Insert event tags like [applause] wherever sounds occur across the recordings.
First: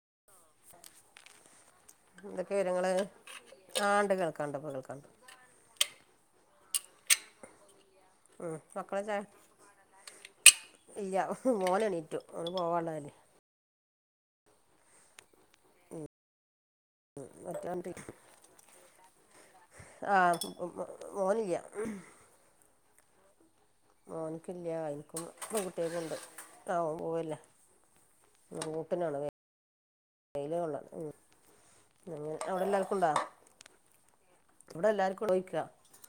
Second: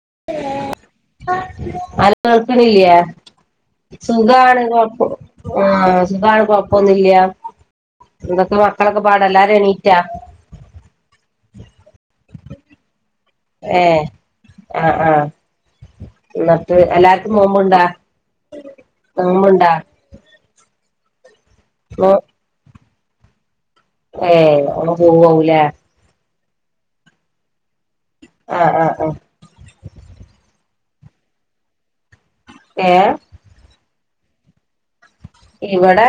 [unintelligible] ആ എന്തൊക്കെ വിവരങ്ങള് ആണ്ട് കേൾക്കാണ്ട് കൊഴപ്പൊന്നില്ലസുഖണ് ഇപ്പൊ കേൾക്കാണ്ട് കുഴപ്പമില്ല ഉം എന്തൊക്കെ മക്കളെ മക്കളൊക്കെ ചായ പാട് എല്ലാരും എണീറ്റാ ഇല്ല മോനെ എണീറ്റു ഒന്ന് പോവാ ഉള്ളതല്ലേ ഏഹ ആ ആഹ ഉം എന്ന എല്ലാവർക്കും നോമ്പുണ്ടോ മറ്റേ നോമ്പുണ്ടാ ആ [unintelligible] ഓ അങ്ങ് മോനിക്കില്ലഎനിക്കും പോവാവൂലേ പെൺകുട്ടികൾക്ക് ഉണ്ട് അവൻപോവല്ലേ [unintelligible] അ ആഹ് ആഹ് ആഹ് അവിടെ എല്ലാവർക്കും ഉണ്ടാ ഏഹ് ഇവിടെ എല്ലർക്കും ഇവിടെ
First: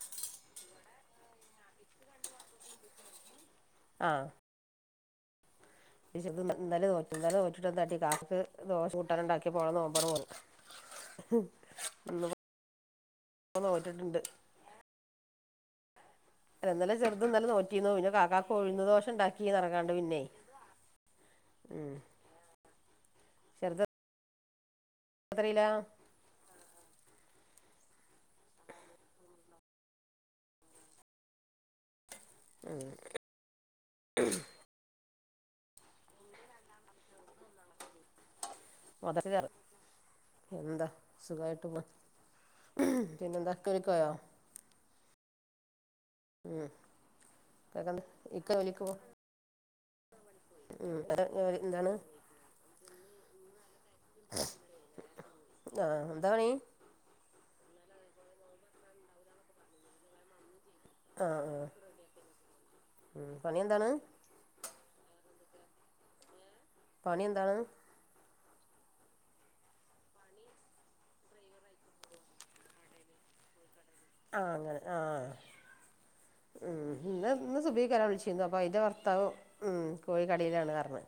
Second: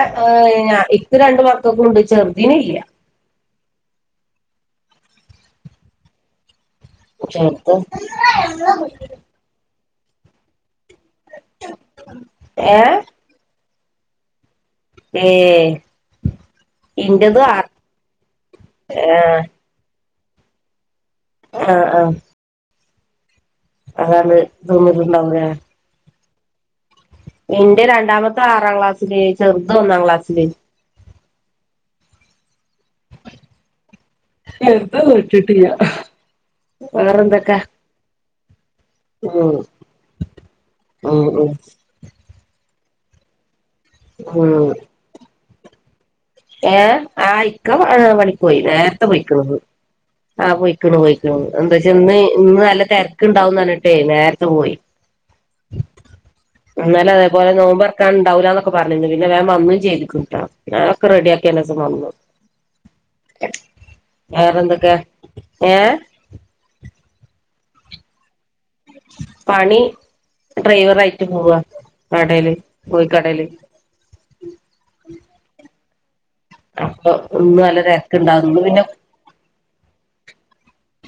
രണ്ടമക്കൾക്കും ഉണ്ട് ചെർ തിനില്ല ആ ചെറുത് [inaudible] ഇന്ന് എ നോറ്റിട്ടുണ്ട് ഐ ഇന്നലെചെറുത് നോറ്റിന്നെ കാക്കക്ക് ഉഴന്ന് ദോശ ആഹ് ഉണ്ടാക്കീ പിന്നെ ആ ഉം ആ ചെറുത് അതാണ് [inaudible] എത്രയിലാ എന്റെ രണ്ടാമത്തെ ആറാം ക്ലാസ്സില് ചെറുത് ഒന്നാം ക്ലാസ്സില് [unintelligible] [inaudible] വേറെന്തൊക്കെ [unintelligible] ഉം എന്താ ഉം ഉം സുഖായിട്ട് [inaudible] പിന്നെന്താ [inaudible] ഉം ഉം ഏ ആ ഇക്ക ആ ഇക്കാക്കെന്താ പണിക്ക് ഇക്ക പോയി ജോലിക്ക് പോ നേരത്തെ പോയിക്കണ് ആഹ് ഉം പോയിക്കണു ഇക്കാടെ പോൊയിക്കണ ജോലി എന്താ വച്ച എന്താണ് ഇന്ന് ഇന്ന് നല്ല തിരക്ക്ണ്ടാവന്ന്ഞ്ഞിട്ടേ നേരത്തെ പോയി ആ എന്തണീ അതുപോലെ നോമ്പറക്കാൻ ഉണ്ടാവില്ല എന്നൊക്കെ [unintelligible] റെഡി ആഹ് ആഹ് ആാക്കിയാനക്ക വന്നു ഉം പണി എന്താണ് വേറെ എന്തൊക്കെ ഏ പണ ഉന്ത ആ പണി ഡ്രൈവർ ആയിട്ട് പോവ കട കോഴി കടയിൽ ആ അങ്ങനെ ആ അപ്പൊ ഇന്ന് നല്ല അപ്പൊ തിരക്കുണ്ടാന്ന് അയിന്റെ പിന്നെ ഭർത്താവ് ഉം കോഴിക്കടയിലാണ്പറഞ്ഞു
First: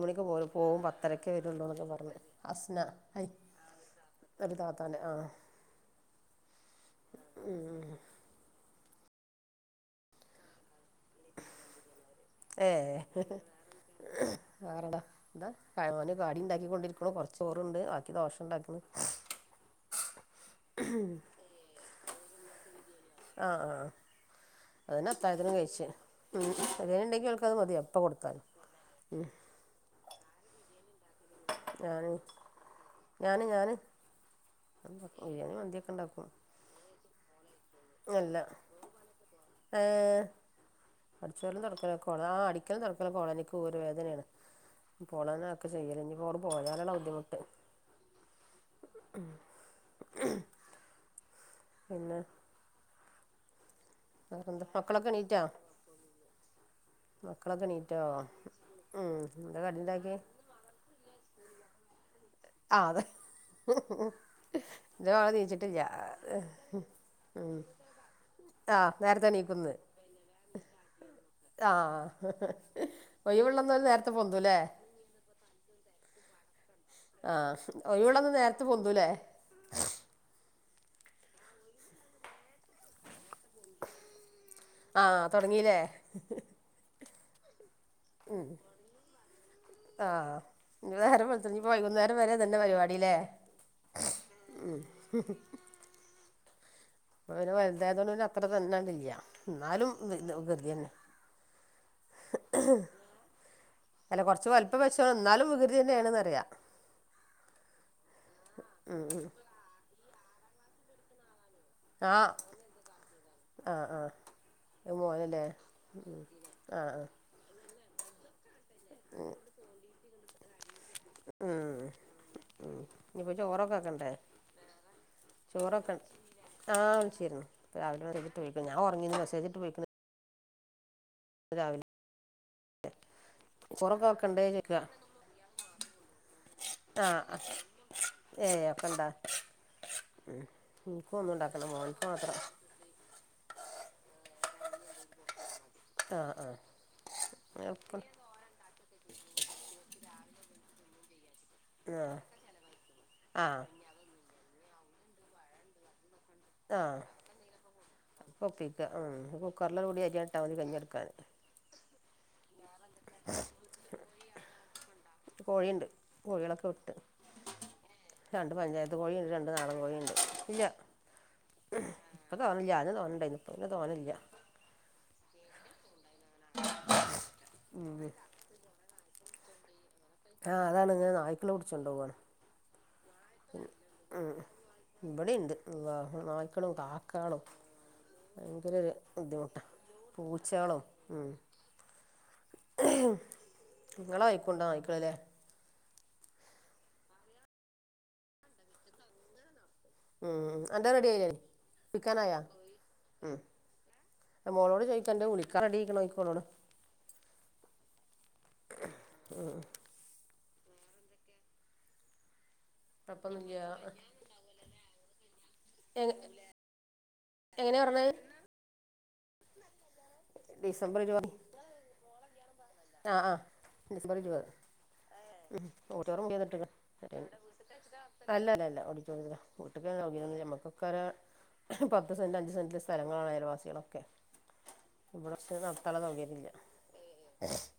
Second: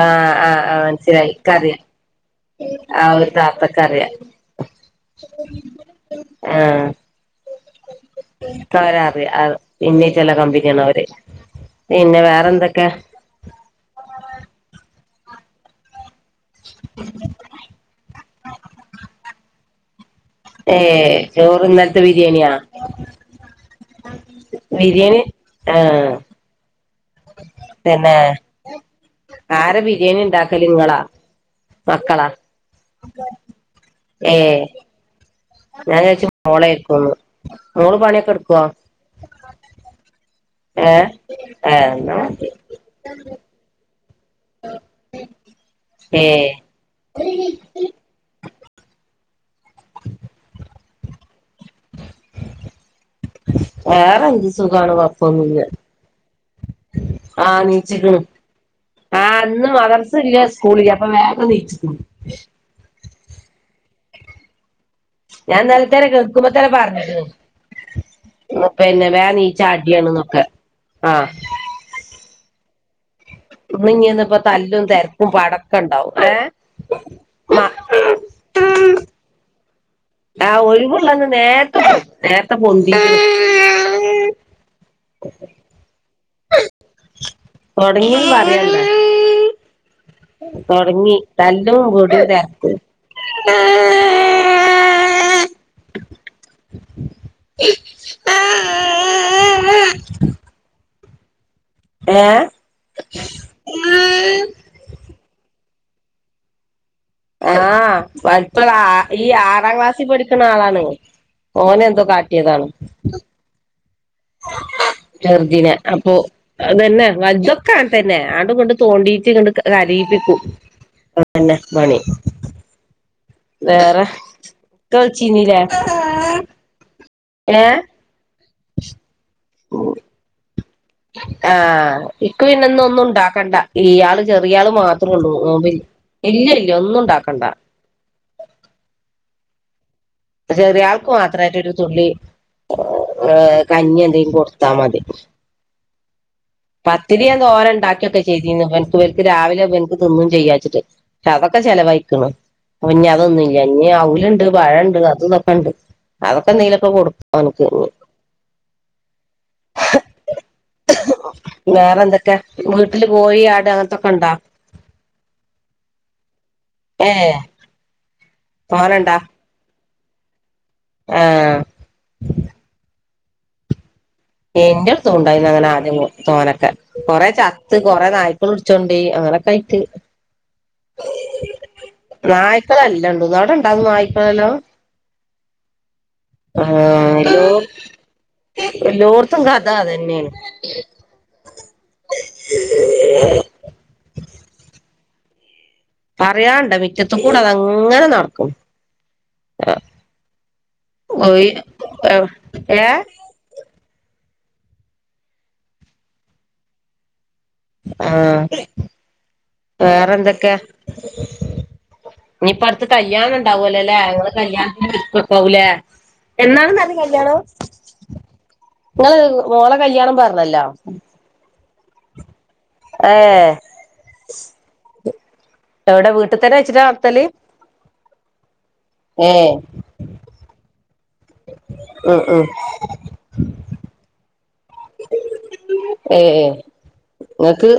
ആ ആ ആ പോവും പത്തരക്കെ മനസ്സിലായി വരുള്ളൂ ഇക്കറിയാ എന്നൊക്കെ പറഞ്ഞ അസ്ന ആ ഒരു താത്തക്കറിയാ ഒരു താത്താന്നെ ആ ആ ഉം ക്കവരെ അറിയ ഇന്നി ചില കമ്പനിയാണ് അവര് പിന്നെ വേറെ എന്തൊക്കെയാ ആരട ന്താ [unintelligible] കടി ഇണ്ടാക്കിക്കൊണ്ടിരിക്കണു കൊറച്ച് ചോറെണ്ട് ബാക്കി ദോഷ ഇണ്ടാക്കണ് ഏ ചോറ് ഇന്നലത്തെ ബിരിയാണിയാ ആ ആഹ് ആ അതന്നെ ബിരിയാണി അത്തായത്തിനും കഴിച്ചേ ആഹ് ഉം ബിരിയാണിണ്ടെങ്കി അവൾക്കത് മതി എപ്പൊ പിന്നെ കൊടുത്താലും ഉം ആരാ ബിരിയാണി ഇണ്ടാക്കല് നിങ്ങളാ ഞാന് ഞാന് ഞാന് ഏഹ് ബിരിയാണി മന്തിയൊക്കെ ഞാൻ ഉണ്ടാക്കും വിചാരിച്ച് മോള് ആയിരിക്കുന്ന് മോള് പണിയൊക്കെ എടുക്കുവൊ ആ അടിച്ചു വാരലും ഏഹ് തൊടക്കലും ഒക്കെ എന്നാ ഓള ആ മതി അടിക്കലും തൊടക്കലും ഒക്കെ ഓളന്നെ എനിക്ക് ഓര് വേദനയാണ് ഇപ്പോളന്നെ ഒക്കെ ചെയ്യലഞ്ഞെ ഇന്നിപ്പോള് ഏഹ് പോയാലെള്ള ബുദ്ധിമുട്ട് പിന്നെ വേറെന്ത്‌ വേറെന്താ സുഖാണ് മക്കളൊക്കെ എണീറ്റോ കൊഴപ്പൊന്നില്ല ആ മക്കളൊക്കെ എണീറ്റോ നീച്ചിക്കണ് ഉം ആ എന്താ ഇന്ന് കടി മദ്രസ ഉണ്ടാക്കിയെ ഇല്ല സ്കൂളില് അപ്പൊ വേഗം നീച്ചിക്കണ് ആ അതെ [unintelligible] ഞാൻ നീച്ചിട്ടില്ല ഇന്നലത്തേനെ കേൾക്കുമ്പോ തന്നെ പറഞ്ഞ്ക്ക്ണ് പിന്നെ വേറെ നീച്ചാടിയാണ്ന്നൊക്കെ ആ [unintelligible] ഓല് നേരത്തെ ഒന്നിങ്ങന് ഇപ്പ പൊന്തുല്ലേ തല്ലും തിരക്കും പടക്കെ ഇണ്ടാവും ഏ ആ ഒഴിവിള്ള അന്ന് നേരത്തെ പൊന്തൂല്ലേ ആ ഒഴിവിള്ളന്ന് നേരത്തെ പോ നേരത്തെ പൊന്തി ആ തൊടങ്ങീല്ലേ തൊടങ്ങീന്ന് പറയല്ലേ ആ തൊടങ്ങി തല്ലും കൂടി [unintelligible] ഉം ഇപ്പൊ അങ്ങനെ വലുതായതൊണ്ട് അത്ര തന്നാണ്ട ഇല്ല എന്നാലും വി വികൃതി തന്നെ ഏ ഇതന്നേണന്നറിയാം ആഹ് വലിപ്പള്ള അ ഈ ആറാം ക്ലാസ്സിൽ പഠിക്കണ ആളാണ് ഓനെ എന്തോ ആഹ് കാട്ടിയതാണ് ആഹ് ആഹ് ഒരു മോനല്ലേ ചെർദിനെ അപ്പൊ ഉം അത് ആഹ് ആഹ് തന്നെ വജ്ജൊക്കെ അങ്ങനെ തന്നെ അങ്ങട്ടും ഇങ്ങട്ടും തോണ്ടീട്ട് ഇങ്ങട് കരയിപ്പിക്കും അതന്നെ ഉം പണി ഉ ഇനിപ്പ ചോറക്ക ആക്കണ്ടേ കൾച്ചിനില്ലേ ആ വിളിച്ചിരുന്നു ഇപ്പ രാവിലെ [inaudible] ഞാൻ ഒറങ്ങിന്ന് മെസേജിട്ട് വിളിക്ക് ആ ഇക്ക് പിന്നിന്നു ഒന്നും ഉണ്ടാക് ക്കണ്ട ചോറൊക്കെ ഈയാള് വെക്കണ്ടേ ചെറിയ ആള് ചോദിക്കുക മാത്രുള്ളൂ നോമ്പിൽ ഇല്ല ഇല്ല ഒന്നും ആ ഉണ്ടാക്കണ്ട ഏ അപ്പെണ്ട ചെറിയ ആൾക്ക് മാത്രായിട്ട് ഒരു തുള്ളി മോൻക്ക് മാത്രം കഞ്ഞി എന്തെങ്കിലും കൊടുത്താ മതി ആ ആ പത്തിരി ഞാൻ തോര എപ്പ എണ്ടാക്കിയൊക്കെ ചെയ്തിന്ന് എനക്ക്നിക്ക് രാവിലെ എനിക്ക് തിന്നും ചെയ്യാച്ചിട്ട് അതൊക്കെ ചെലവായിക്കിണ് ഇനി ആ ആ അതൊന്നുംല്ല ഇനി അവലിണ്ട് പഴണ്ട് അതു ഇതൊക്കെ ഇണ്ട് ക്ക ന്തേലൊക്കെ കൊടു അൻക്ക് കൊപ്പിക്ക ഉം കുക്കറില കൂടി അരിട്ടാതി കഞ്ഞികൊട്ക്കാൻ വേറെ എന്തൊക്കെ വീട്ടില് കോഴി ആട് അങ്ങനത്തൊക്കെ ഇണ്ടോ കോഴിയ്ണ്ട് കോഴികളൊക്കെ വിട്ട് ഏ രണ്ട് പഞ്ചായത്ത് കോഴി തോനണ്ടാ ണ്ട് രണ്ട് നാടൻ കോഴി ണ്ട് ഇല്ല ആ ഇപ്പ തോനല്ല ആദ്യം തോന്നണ്ടാനി ഇപ്പ പിന്നെ തോനല്ല എന്റെ ട്ത്തും ഉണ്ടായിന്ന് അങ്ങനെ ആദ്യം തോനൊക്കെ കൊറെ ചത്ത് കൊറെ നായ്ക്കൾ പുടിച്ചോണ്ടോയി അങ്ങനൊക്കെ ആയിട്ട് ആഹ് അതാണ് ഇതിനെ നായ്ക്കൾ പിടിച്ചൊണ്ടു പോകാണ് നായ്ക്കളെല്ലാം ഉണ്ട് അവിടെ ഇണ്ടാവും ഉം നായ്ക്കളെല്ലാം ഇബടിണ്ട് അള്ളാ ആ നായ്ക്കളും കാക്കളും ഭയങ്കര ഒര് ഓർത്തും കഥ അതെന്നെയാണ് നിങ്ങളെ വയിക്കുണ്ട് നായിക്കൾ ല്ലേ പറയണ്ടൊ മിറ്റത്ത് കൂടെ അത അങ്ങനെ നടക്കും ഉം അന്റെ റെഡി ആയില്ലേ [unintelligible] വിളിക്കാനായാ [unintelligible] ഏ മോളോട് ചോയിക്ക എന്റെ ഉളിക്കാൻ റെഡിക്കണോയിക്കോളോട് ആഹ് വേറെന്തൊക്കൊ ഇനിയിപ്പ അട്ത്ത് കല്യാണം കുഴപ്പൊന്നുമില്ല ഇണ്ടാവൂലൊല്ലേ നിങ്ങള് കല്യാണതിന് [inaudible] പോവൂലേ എന്നാണ് ന്നർഞ്ഞെ കല്യാണം എങ്ങനെയാ പറഞ്ഞത് ഇങ്ങള് മോളെ കല്യാണം പറഞ്ഞല്ലോ ഏ ആഹ് ആഹ് ഡിസംബർ ഇരുവ് എവിടെ വീട്ട് തന്നെ വെച്ചിട്ട നടത്തല് അല്ലല്ലല്ല ഏ ഓടിറ്റോറിയത്തിലാ വീട്ടിക്ക് സൗകര്യൊന്നു നമ്മക്ക് കൊറേ പത്ത് ഉം സെന്റ് ഉം അഞ്ച് സെന്റിലെ സ്ഥലങ്ങളാണ് അയൽവാസികളൊക്കെ ഇവിടെ പക്ഷേ നടത്താനുള്ള ഏഹ് സൗകര്യമില്ല നിങ്ങക്ക്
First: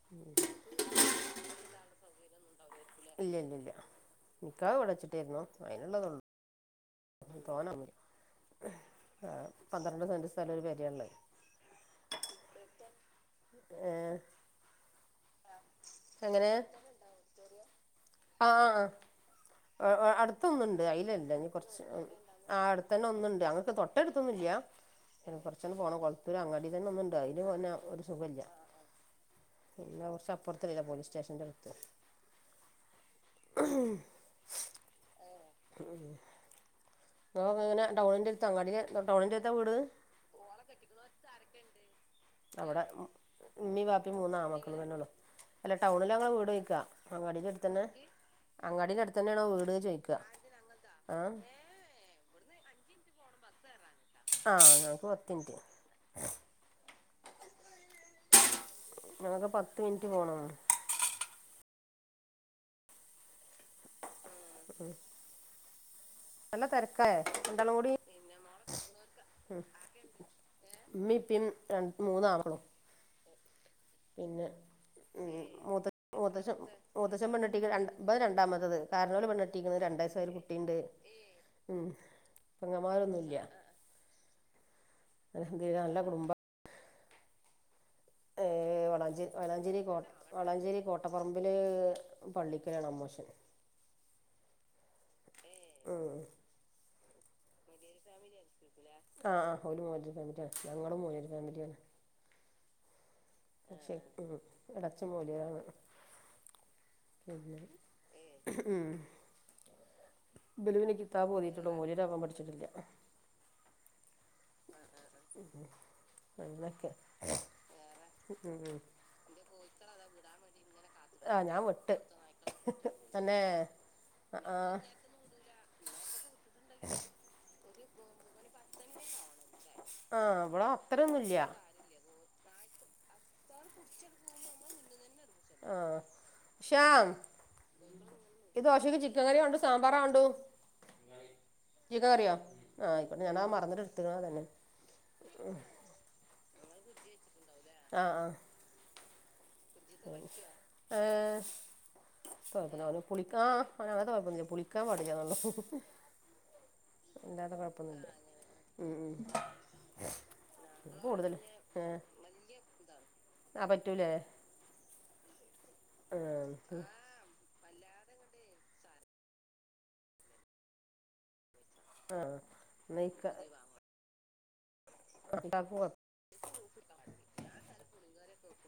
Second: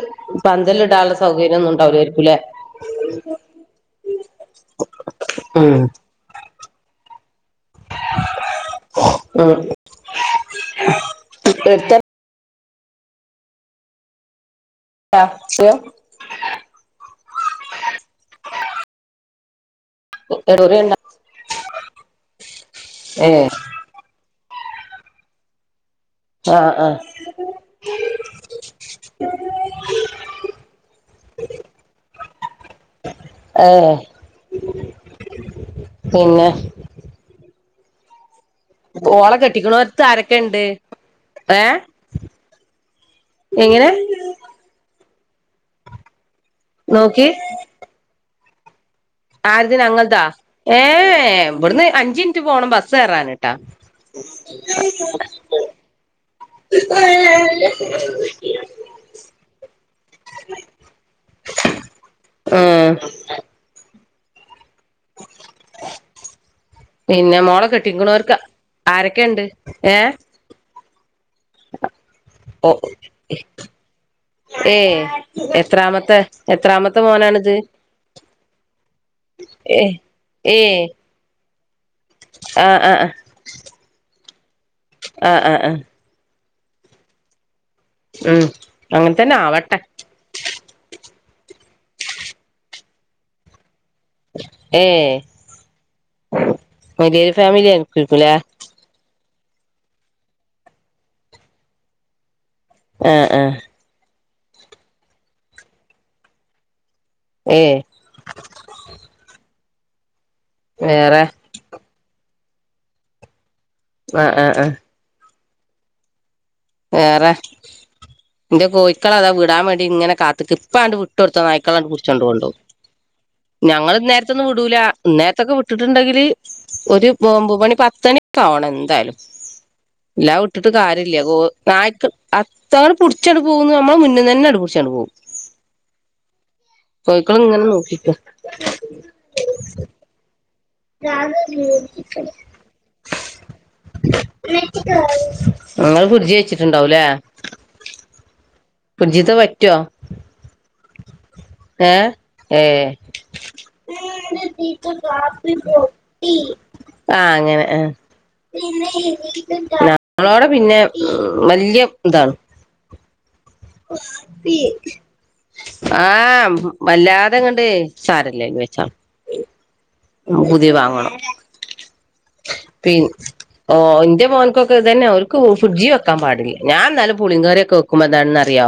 പന്തല് ഇടാള്ള സൗകര്യം ഒന്നും ഇണ്ടാവുല ക്കൂലേ ഇല്ലില്ലില്ല നിക്കാഹ് ഇവിടെവെച്ചിട്ടായിരുന്നു ഉം അതിനുള്ളതൊൾ പോണം ഏ ഉം പന്ത്രണ്ട് സെന്റ് സ്ഥലവും ഒരു പെരയ ഇള്ളെ റ്റ ഏ [inaudible] ആഹ് അ അ അടുത്തൊന്നുണ്ട് അയിലല്ല ഇനി കുറച്ച് ആ അടുത്തന്നെ ഏ ഒന്നുണ്ട് അങ്ങക്ക് തൊട്ടടുത്തൊന്നും ഇല്ല്യ പിന്നെ കൊറച്ചങ്ങ് പോണം കൊളത്തൂര് ആ അങ്ങാടി ആ തന്നെ ഒന്നുണ്ട് അയിന് പിന്നെ ഒരു സുഖല്ല പിന്നെ കൊറച്ചപ്പുറത്ത് ല്ലേ പോലീസ് സ്റ്റേഷന്റെ അടുത്ത് ഏ പിന്നെ ഇങ്ങളൊക്കെങ്ങനെ ഡൗണിന്റെ അട് ഓളെ കെട്ടിക്ക്ണോട്ത്ത് ആരൊക്കെ ണ്ട് ഏ അവിടെ ഉമ്മീ എങ്ങനെ ബാപ്പി മൂന്നാമക്കളും തന്നെള്ളു അല്ല ടൗണിലങ്ങടെ വ് ടൊയ്ക്കാ നോക്കി അങ്ങാടിടെ അട്ത്തന്നെ അങ്ങാടിടട് ആര്ത് ഞങ്ങൾതൊ ആ ഏഹ് ഇവിടുന്ന് അഞ്ചിൻറ്റ് പോണം ബസ് കേറാനിട്ട ആ ഞങ്ങൾക്ക് പത്ത് മിനിറ്റ് ഞങ്ങക്ക് പത്ത് മിൻറ്റ് പോണം മ്മ് ഉം പിന്നെ മോള രണ്ടാളും കൂടി കെട്ടിങ്ങണോർക്ക് ആരൊക്കെയുണ്ട് ഏ ഉമ്മിപ്പിം രണ്ട് മൂന്നാ ആണ് കളും ഓ പിന്നെ ഏ മൂത്ത എത്രാമത്തെ മൂത്തശം എത്രാമത്തെ മൂത്തശം മോനാണിത് പെണ്ണിട്ടിക്ക് രണ്ട് ബെൻ രണ്ടാമത്തത് താ പെണ്ണ് കെട്ടീക്കണ് ഏ രണ്ടയസായ ഒരു ഏ കുട്ടിയുണ്ട് ഉം ആ ആ പെങ്ങമ്മാരൊന്നും ഇല്ല്യ ആ ആ ആ ആ നല്ല കുടുംബ ഉം ഏ അങ്ങനെ വളാഞ്ചേരി തന്നെ ആവട്ടെ വളാഞ്ചേരി കോട്ട് വളാഞ്ചേരി കോട്ട് ട്ടപറമ്പില് പള്ളിക്കലാണ് അമ്മോശൻ ഏ ഉം വലിയ ഫാമിലിയ ആയിരിക്കുംലേ ആ -ആ ഓര് മൂന്നുപേര് ഫാമിലിയാണ് ഞങ്ങളും മൂന്ന് പേര് ഫാമിലിയാണ് ആഹ് ആ പക്ഷേ ഉം അടച്ച മൂലയാണ് പിന്നെ ഏ ഏ ഉം ബലുവിനെ വേറെ കിത്താബ് ഓതീട്ടുണ്ട് ഓലീത് ആവാൻ പഠിച്ചിട്ടില്ല ആഹ് -ആഹ് -ആഹ് അന്നൊക്കെ എന്റെ കോഴിക്കള അതാ വിടാൻ വേണ്ടി ഇങ്ങനെ കാത്ത് ഇക്ക് ഇപ്പ അണ്ട് വിട്ടൊടുത്ത ആഹ് ഞാൻ നായ്ക്കളണ്ട് വിട്ട് പിടിച്ചോണ്ട് കൊണ്ട് പോവും തന്നെ ഞങ്ങൾ ഇന്നേരത്തൊന്നും വിടൂല ആഹ് ഇന്നേരത്തൊക്കെ വിട്ടുട്ടുണ്ടെങ്കില് ഒരു ഒമ്പ മണി പത് ട്ടോണം എന്തായാലും എല്ലാ ആഹ് ഇവിടെ വിട്ടിട്ട് കാരില്ല അത്രൊന്നുല്ല ഓ ആ് അവ പിടിച്ചട്ട പോകുന്നു നമ്മള് മുന്ന തന്നെടി പിടിച്ചോണ്ട് പോകും ആഹ ശ്യാം കോഴിക്കള് ഇങ്ങനെ നോക്കിക്ക ഇ ദോഷക്ക് ചിക്കൻ കറിയ ഉണ്ടണ്ട് സാമ്പാറാ ഉണ്ടു ആഹ് ആയിക്കോട്ടെ ഞാനത് മറന്നിട്ട് എടുത്ത്ക്ക്ണ് അതന്നെ ങ്ങ വിജയിച്ചിട്ടുണ്ടാവലേ ആഹ ആഹ് പുജിത വ ആഏ ഏ ഏ ഓന് അങ്ങനത്തെ കുഴപ്പൊന്നുല്ല പുളിക്കാൻ പാടില്ലാന്നൊള്ളു ആഹ അല്ലാതെ അങ്ങനെ ആ കുഴപ്പൊന്നുല്ല ഉം ഉം ഞങ്ങളോടെ പിന്നെ വല്ിയ ഇതാണ് താണ് ആഹ ആഹ് വല്ലാതെങ്ങണ്ട് സാരല്ലേ എ വെച്ച പുതിയ വാങ്ങണം ആഹ് പി നെയ്ക്ക ഇന്ത്യ പോൻക്കൊക്കെ തന്നെ അവർക്ക് ഇക്കാക്കും ഫ്രി്ജ വെക്കാൻ പാടില്ല ഞാൻ എന്നാലും പുളി കറൊക്കെക്കുമ്പോൾ എാണെന്ന്റിയോ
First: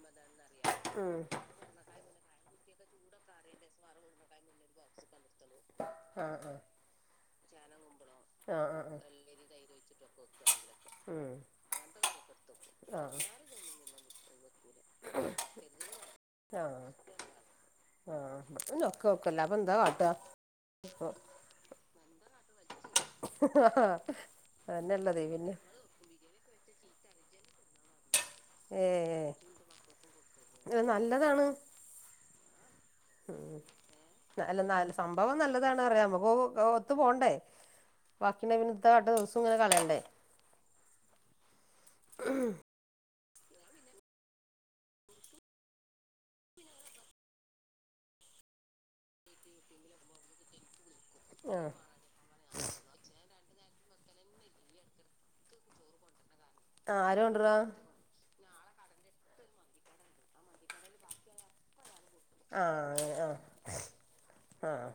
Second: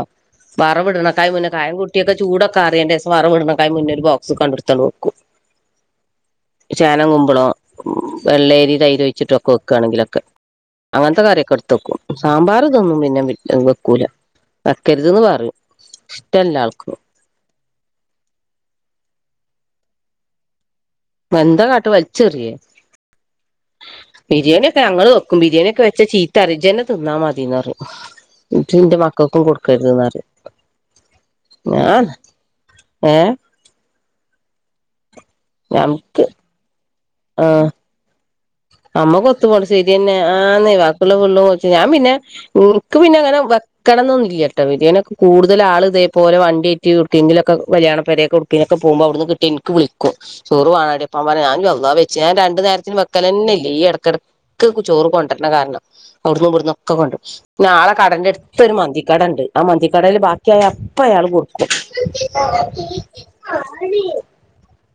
വാറ ഉം വിടണക്കായ മുന്നേ കായംക കുട്ടിയൊക്കെ ചൂടൊക്കെ അറിയേണ്ടേ വറവവി ഇടുന്നക്ക മുന്നൊരു ബോക്സ് കണ്ടിടുത്തോണ്ട് നോക്കും ആഹ് ആഹ് ചേനം കുമ്പോളോ ആഹ് വെള്ളേരി ആഹ് തൈര് ആഹ് വഴച്ചിട്ടുംൊക്കെ വെക്കയാണെങ്കിലൊക്കെ അങ്ങനത്തെ ഉം കാര്യൊക്കെ എടുത്ത വക്കും സാമ്പാർ ഇതൊന്നും പിന്നെ വെക്കൂല വക്കരുത്ന്ന് പറയും ഇഷ്ടല്ല ആൾക്ക ആഹ്ൊക്കെ നക്കല്ല അപ്പൊ എന്താ കാാട്ടാ മെന്താ കാട്ട് വലിച്ചെറിയേ ബിരിയാണി ഒക്കെ ഞങ്ങള്ൾ അതന്നെയള്ളത് വെക്കും പിന്നെ ബിരിയാണി ഒക്കെ വെച്ച ചീത്ത അരിജന നാമതിന്നറ് ഇപ്പ എന്റെ ഏഹ് മക്കൾക്കും കൊടുക്കരുത്ന്ന്റി ഞ ഉംല്ല നല്ല സംഭവം നല്ലതാണ് അറിയ ഞമക്ക് നമുക്ക് ത്ത പോണ്ടേ ബാക്കിണ്ട പിന്നെ ഇത്ത കാട്ട് അമ്മ ദിവസം കൊത്തു ഇങ്ങനെ പോോണ്ട കളയണ്ടേ ശരിയന്നെ ആ നെയവാക്കുള്ള പുള്ളും കൊച്ചു ഞാൻ പിന്നെക്ക് പിന്നെ െ വെക്കണംമ എന്നന്നില്ലല്ല കേട്ടോ വിരിയനൊക്കെ കൂടുതൽ ആൾ ഇതേപലെ വണ്ടി അറ്റി കൊടുക്കെങ്കിലൊക്കെ കല്യാണണംരെ കുടുക്കിനൊക്കെ പോക്പോ അവിടുന്ന് കട്ട എനി വിളിക്കും ചോറ്ുാണാടടിപ്പാ പറ ഞാൻാ ആഹ് വെ ഞാ രണ്ട നേരത്തി മക്കല തന്നെല്ലേ ഈ ഇടയ്ക്കിടക്ക് ചോറ് കൊണ്ടരണ കാരണം അവിട നിന്ന്ുംവിടുന്നും ഒക്കെ ആഹ് കൊണ്ടു ആര് കൊണ്ടരാ നാളെടന്റെടു ഇപ്പൊ ഒരു മന്തിക്കട ഉണ്ട് ആ മന്തിക്കടൽ ബാക്കിയായ അപ്പ അയാൾ കൊടുക്കും ആഹ ആ ആഹ്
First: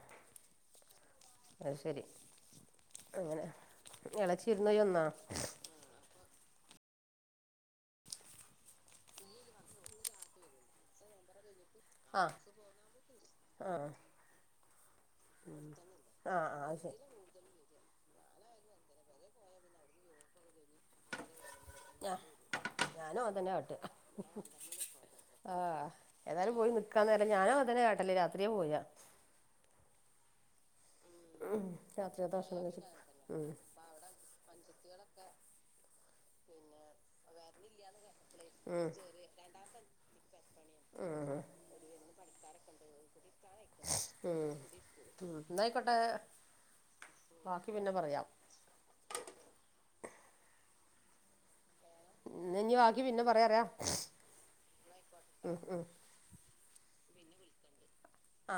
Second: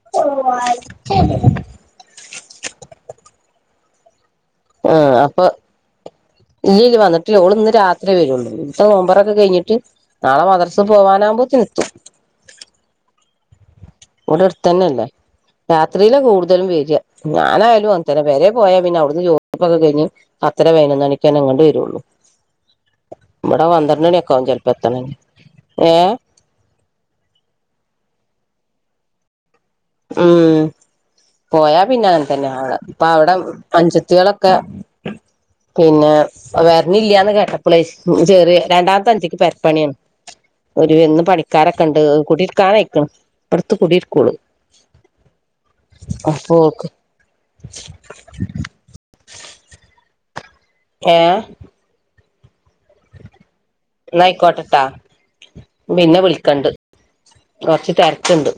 അത് ശരി [unintelligible] അങ്ങനെ ഇളച്ചിവിരുന് പോയെന്നോ ഇല്ല ഇല്ല വന്നിട്ടില്ല ോള് ഇന്ന് രാത്രിേ വരുള്ളൂ ഇവിത്തെ നോമ്പറൊക്കെ കഴിഞ്ഞിട്ട നാളെ മദർസ് പോകാനാവക്പോ തിെത്തും ആഹ ആഹ അല്ല രാത്രിയില ആഹ് ആഹ് കൂടുതലും അത് വരിക ശരി ഞാനാലും അത്ര പേരെ പോയാ പിന്നെ അവിടുന്ന് ജോദിപ്പൊക്കെ കഴിഞ്ഞഞ് അത്ര വേനന്നണിക്കാൻ അങ്ങോേ വരുള്ളു ആഹ് ഞാനും ഇമ്മടെ അന്നര ന എക്കൗ ചലപ്പത്താാനണ്ട് ആഹ ഏതാനും പോയി നിക്കാന്നരല്ല ഞാനും അതനെ ആട്ടല്ലേ രാത്രിയ പോരാ ഉം പോയാ പിന്നെ അങ്ങനെ രാത്രിയത്തെ തന്നെ ഭക്ഷണം അടെ കഴിച്ചിട്ട് ഇപ്പ അവിടെ ഉം അഞ്ചത്തികളൊക്കെ പിന്നെ വേറെന്ന ഇല്ലന്ന് കേട്ടാ പ്ളേ ഉ ചെറിയ രണ്ടാമത്തെഞ്ചിക്ക് പരപ്പണിയാണ് ഒരുന്ന് പണിക്കാരൊക്കെ ഉണ്ട് കൂടി കാണക്കണം പുറത്ത കൂടിരിക്കുള്ളൂ ന്നായിക്കോട്ടെ ഓൾക്ക് ബാക്കി പിന്നെ പറയാം [inaudible] ഏ ഇനി ബാക്കി പിന്നെ പറയാറിയാം ന്നായിക്കോട്ടട്ടാ പിന്നെവിളിക്കണ്ട് കൊറച്ച്തെരക്കിണ്ട് ആ